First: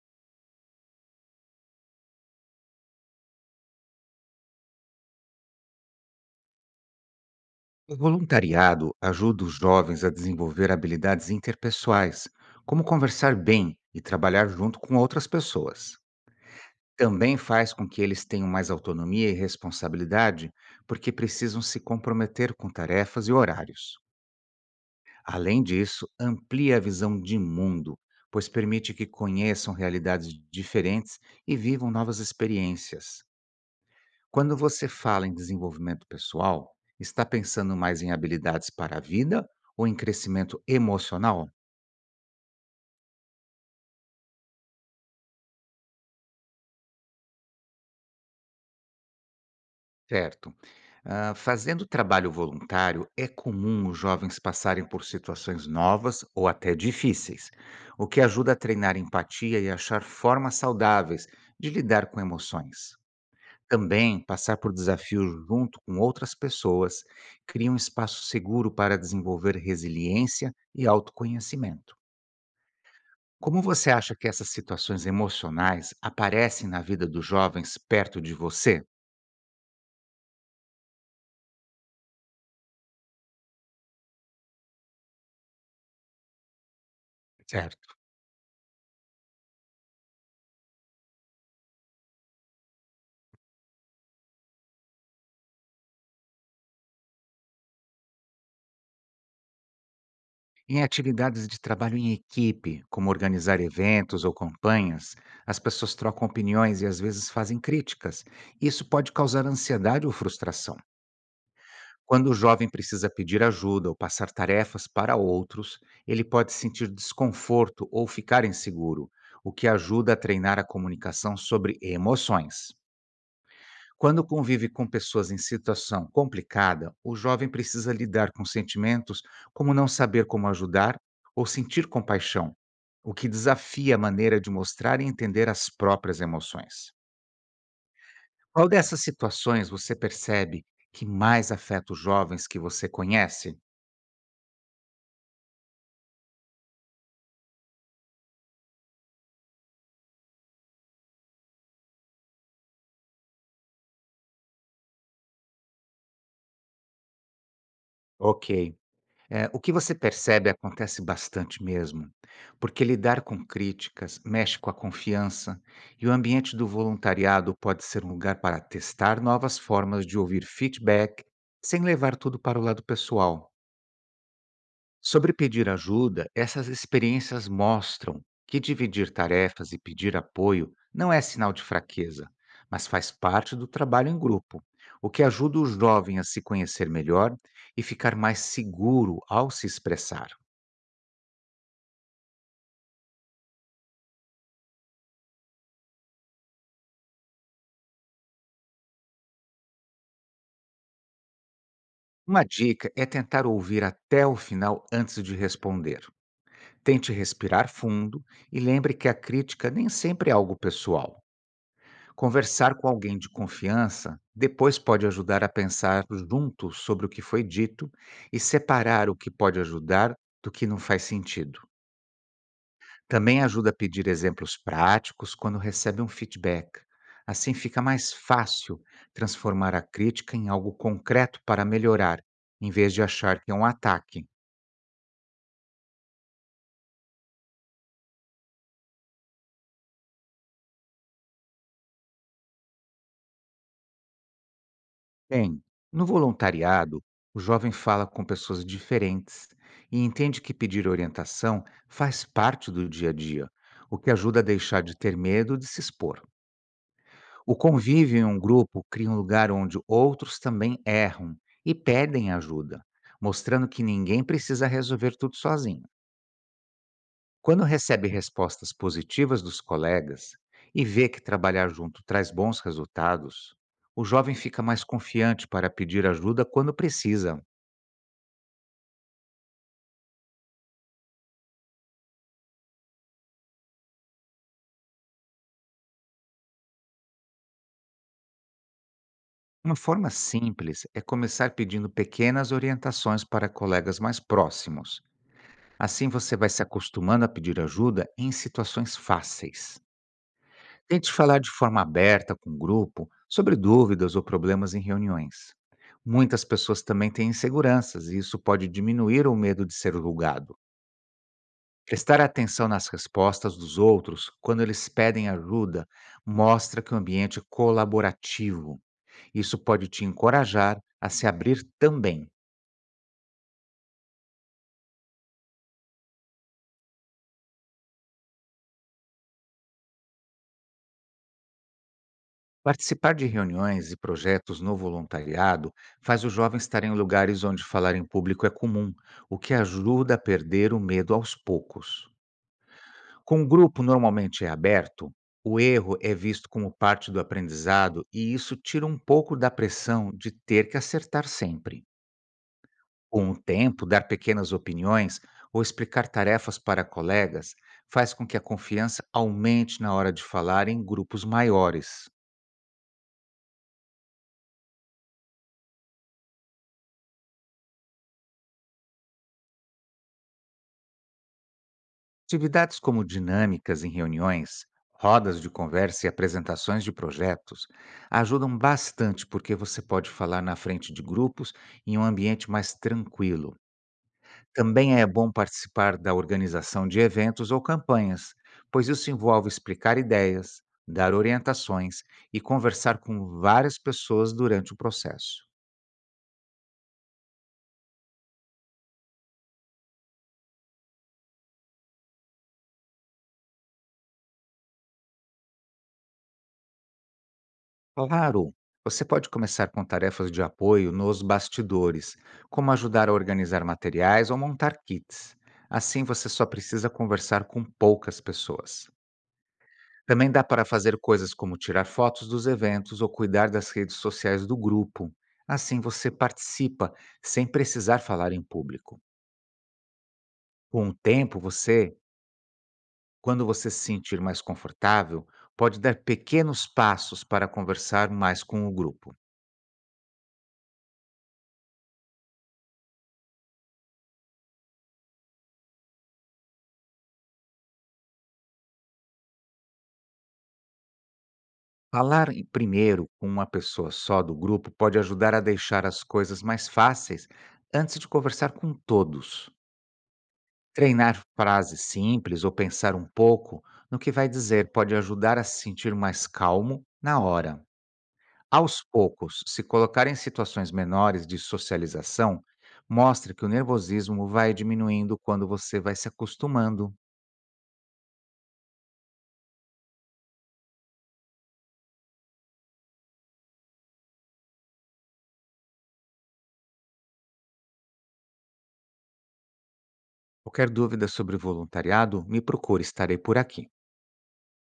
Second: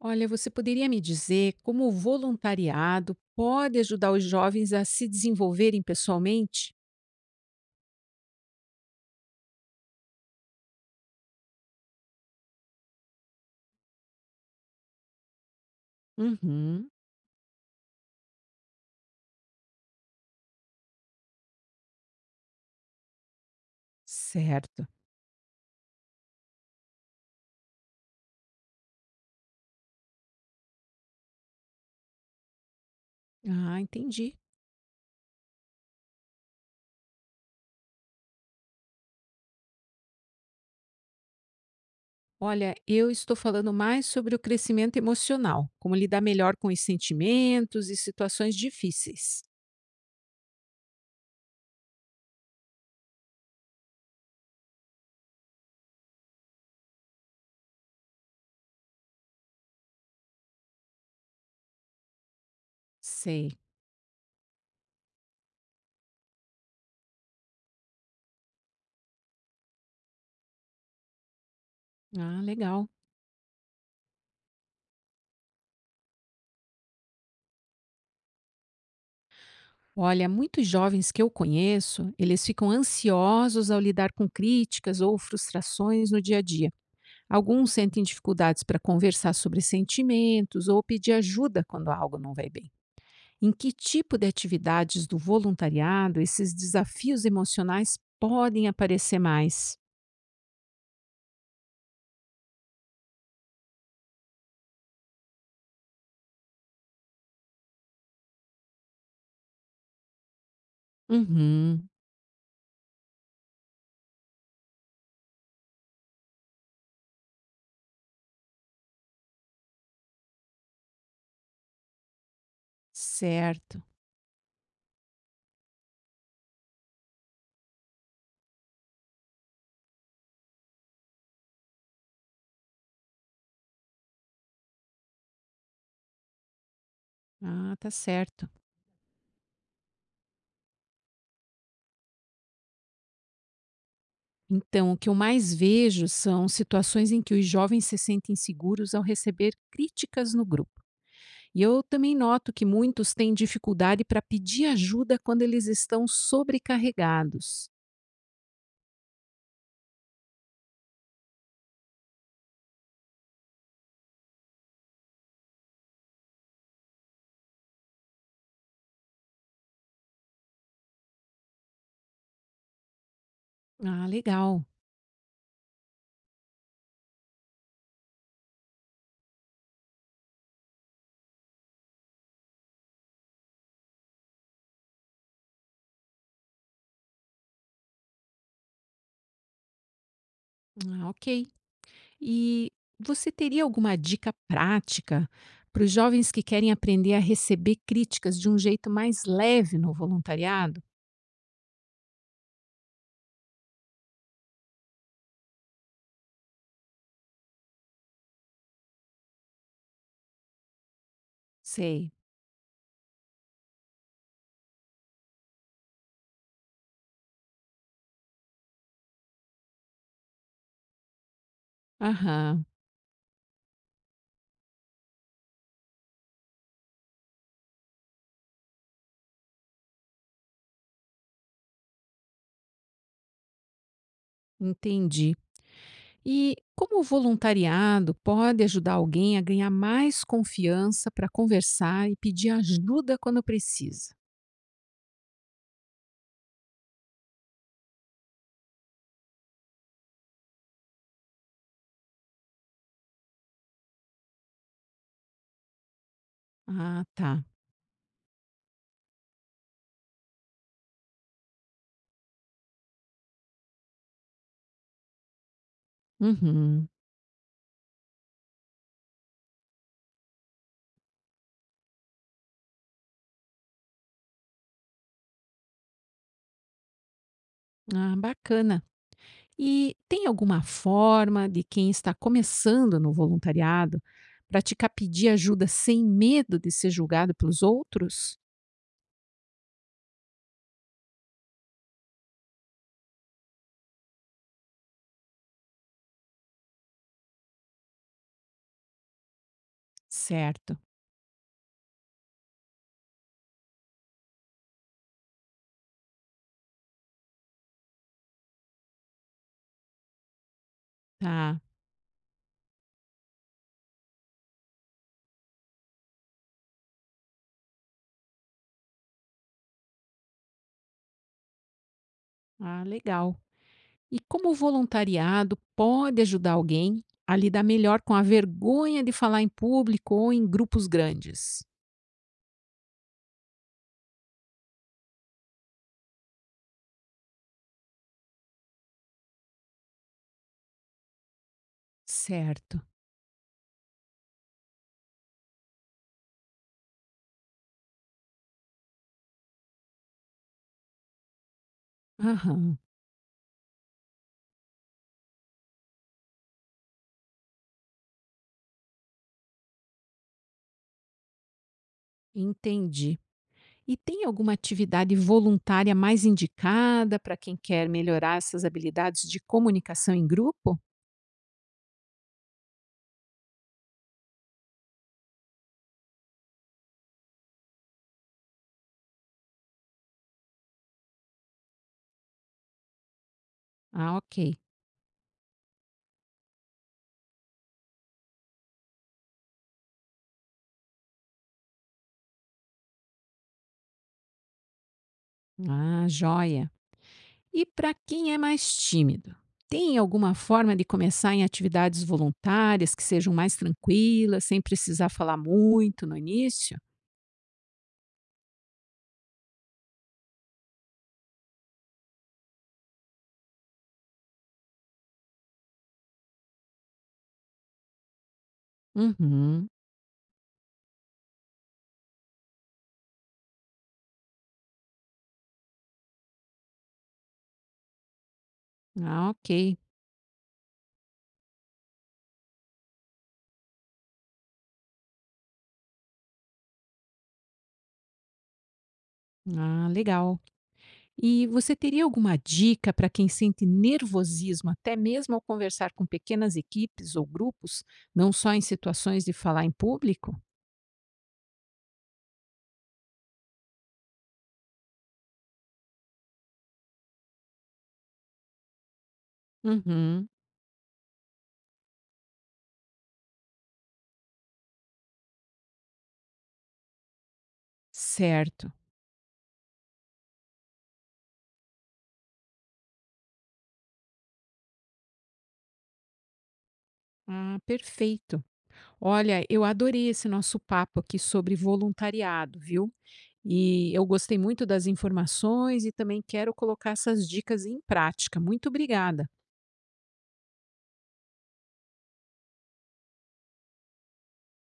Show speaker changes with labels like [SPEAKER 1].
[SPEAKER 1] Olha, você poderia me dizer como o voluntariado pode ajudar os jovens a se desenvolverem pessoalmente?
[SPEAKER 2] O voluntariado ajuda os jovens a desenvolver habilidades interpessoais, como conversar bem e trabalhar junto com outras pessoas.
[SPEAKER 1] Uhum,
[SPEAKER 2] Também faz com que eles tenham mais autonomia e responsabilidade, porque precisam se comprometer com tarefas e horários.
[SPEAKER 1] certo.
[SPEAKER 2] Além disso, amplia a visão de mundo, pois permite que conheçam realidades diferentes e vivam novas experiências.
[SPEAKER 1] Ah, entendi.
[SPEAKER 2] Quando você fala em desenvolvimento pessoal, está pensando mais em habilidades para a vida ou em crescimento emocional?
[SPEAKER 1] Olha, eu estou falando mais sobre o crescimento emocional, como lidar melhor com os sentimentos e situações difíceis.
[SPEAKER 2] Certo. Ah, fazendo trabalho voluntário, é comum os jovens passarem por situações novas ou até difíceis, o que ajuda a treinar empatia e achar formas saudáveis de lidar com emoções.
[SPEAKER 1] Sei.
[SPEAKER 2] Também, passar por desafios junto com outras pessoas cria um espaço seguro para desenvolver resiliência e autoconhecimento.
[SPEAKER 1] Ah, legal.
[SPEAKER 2] Como você acha que essas situações emocionais aparecem na vida dos jovens perto de você?
[SPEAKER 1] Olha, muitos jovens que eu conheço, eles ficam ansiosos ao lidar com críticas ou frustrações no dia a dia. Alguns
[SPEAKER 2] Certo.
[SPEAKER 1] sentem dificuldades para conversar sobre sentimentos ou pedir ajuda quando algo não vai bem. Em que tipo de atividades do voluntariado esses desafios emocionais podem aparecer mais?
[SPEAKER 2] Em atividades de trabalho em equipe, como organizar eventos ou campanhas, as pessoas trocam opiniões e às vezes fazem críticas. Isso pode causar ansiedade ou frustração.
[SPEAKER 1] Uhum,
[SPEAKER 2] Quando o jovem precisa pedir ajuda ou passar tarefas para outros, ele pode sentir desconforto ou ficar inseguro, o que ajuda a treinar a comunicação sobre emoções.
[SPEAKER 1] certo.
[SPEAKER 2] Quando convive com pessoas em situação complicada, o jovem precisa lidar com sentimentos como não saber como ajudar ou sentir compaixão, o que desafia a maneira de mostrar e entender as próprias emoções.
[SPEAKER 1] Ah, tá certo.
[SPEAKER 2] Qual dessas situações você percebe que mais afeta os jovens que você conhece?
[SPEAKER 1] Então, o que eu mais vejo são situações em que os jovens se sentem seguros ao receber críticas no grupo. E eu também noto que muitos têm dificuldade para pedir ajuda quando eles estão sobrecarregados.
[SPEAKER 2] Ok. É, o que você percebe acontece bastante mesmo, porque lidar com críticas mexe com a confiança e o ambiente do voluntariado pode ser um lugar para testar novas formas de ouvir feedback sem levar tudo para o lado pessoal.
[SPEAKER 1] Ah, legal.
[SPEAKER 2] Sobre pedir ajuda, essas experiências mostram que dividir tarefas e pedir apoio não é sinal de fraqueza, mas faz parte do trabalho em grupo, o que ajuda o jovem a se conhecer melhor e ficar mais seguro ao se expressar.
[SPEAKER 1] Ah, ok. E você teria alguma dica prática para os jovens que querem aprender a receber críticas de um jeito mais leve no voluntariado?
[SPEAKER 2] Uma dica é tentar ouvir até o final antes de responder. Tente respirar fundo e lembre que a crítica nem sempre é algo pessoal.
[SPEAKER 1] Sei.
[SPEAKER 2] Conversar com alguém de confiança depois pode ajudar a pensar junto sobre o que foi dito e separar o que pode ajudar do que não faz sentido.
[SPEAKER 1] Aham,
[SPEAKER 2] Também ajuda a pedir exemplos práticos quando recebe um feedback. Assim fica mais fácil transformar a crítica em algo concreto para melhorar, em vez de achar que é um ataque.
[SPEAKER 1] entendi. E como o voluntariado pode ajudar alguém a ganhar mais confiança para conversar e pedir ajuda quando precisa?
[SPEAKER 2] Bem, no voluntariado, o jovem fala com pessoas diferentes e entende que pedir orientação faz parte do dia a dia, o que ajuda a deixar de ter medo de se expor.
[SPEAKER 1] Ah, tá.
[SPEAKER 2] O convívio em um grupo cria um lugar onde outros também erram e pedem ajuda, mostrando que ninguém precisa resolver tudo sozinho.
[SPEAKER 1] Uhum.
[SPEAKER 2] Quando recebe respostas positivas dos colegas e vê que trabalhar junto traz bons resultados, o jovem fica mais confiante para pedir ajuda quando precisa.
[SPEAKER 1] Ah, bacana. E tem alguma forma de quem está começando no voluntariado praticar pedir ajuda sem medo de ser julgado pelos outros?
[SPEAKER 2] Uma forma simples é começar pedindo pequenas orientações para colegas mais próximos. Assim você vai se acostumando a pedir ajuda em situações fáceis.
[SPEAKER 1] Certo,
[SPEAKER 2] Tente falar de forma aberta com o grupo sobre dúvidas ou problemas em reuniões. Muitas pessoas também têm inseguranças e isso pode diminuir o medo de ser julgado.
[SPEAKER 1] tá.
[SPEAKER 2] Prestar atenção nas respostas dos outros quando eles pedem ajuda mostra que o ambiente é colaborativo. Isso pode te encorajar a se abrir também.
[SPEAKER 1] Ah, legal. E como o voluntariado pode ajudar alguém a lidar melhor com a vergonha de falar em público ou em grupos grandes?
[SPEAKER 2] Participar de reuniões e projetos no voluntariado faz os jovens estar em lugares onde falar em público é comum, o que ajuda a perder o medo aos poucos.
[SPEAKER 1] Certo.
[SPEAKER 2] Com o grupo normalmente é aberto, o erro é visto como parte do aprendizado e isso tira um pouco da pressão de ter que acertar sempre.
[SPEAKER 1] Aham,
[SPEAKER 2] Com o tempo, dar pequenas opiniões ou explicar tarefas para colegas faz com que a confiança aumente na hora de falar em grupos maiores.
[SPEAKER 1] entendi. E tem alguma atividade voluntária mais indicada para quem quer melhorar essas habilidades de comunicação em grupo?
[SPEAKER 2] Atividades como dinâmicas em reuniões, rodas de conversa e apresentações de projetos ajudam bastante porque você pode falar na frente de grupos em um ambiente mais tranquilo.
[SPEAKER 1] Ah, ok.
[SPEAKER 2] Também é bom participar da organização de eventos ou campanhas, pois isso envolve explicar ideias, dar orientações e conversar com várias pessoas durante o processo.
[SPEAKER 1] Ah, joia. E para quem é mais tímido, tem alguma forma de começar em atividades voluntárias que sejam mais tranquilas, sem precisar falar muito no início?
[SPEAKER 2] Claro, você pode começar com tarefas de apoio nos bastidores, como ajudar a organizar materiais ou montar kits. Assim você só precisa conversar com poucas pessoas.
[SPEAKER 1] Uhum.
[SPEAKER 2] Também dá para fazer coisas como tirar fotos dos eventos ou cuidar das redes sociais do grupo. Assim você participa sem precisar falar em público.
[SPEAKER 1] Ah, ok.
[SPEAKER 2] Com o tempo, quando você se sentir mais confortável, pode dar pequenos passos para conversar mais com o grupo.
[SPEAKER 1] Ah, legal. E você teria alguma dica para quem sente nervosismo, até mesmo ao conversar com pequenas equipes ou grupos, não só em situações de falar em público?
[SPEAKER 2] Primeiro com uma pessoa só do grupo pode ajudar a deixar as coisas mais fáceis antes de conversar com todos.
[SPEAKER 1] Uhum.
[SPEAKER 2] Treinar frases simples ou pensar um pouco no que vai dizer pode ajudar a se sentir mais calmo na hora.
[SPEAKER 1] Certo.
[SPEAKER 2] Aos poucos, se colocar em situações menores de socialização, mostre que o nervosismo vai diminuindo quando você vai se acostumando.
[SPEAKER 1] Ah, perfeito. Olha, eu adorei esse nosso papo aqui sobre voluntariado, viu? E eu gostei muito das informações e também quero colocar essas dicas em prática. Muito obrigada.
[SPEAKER 2] Qualquer dúvida sobre voluntariado, me procure, estarei por aqui.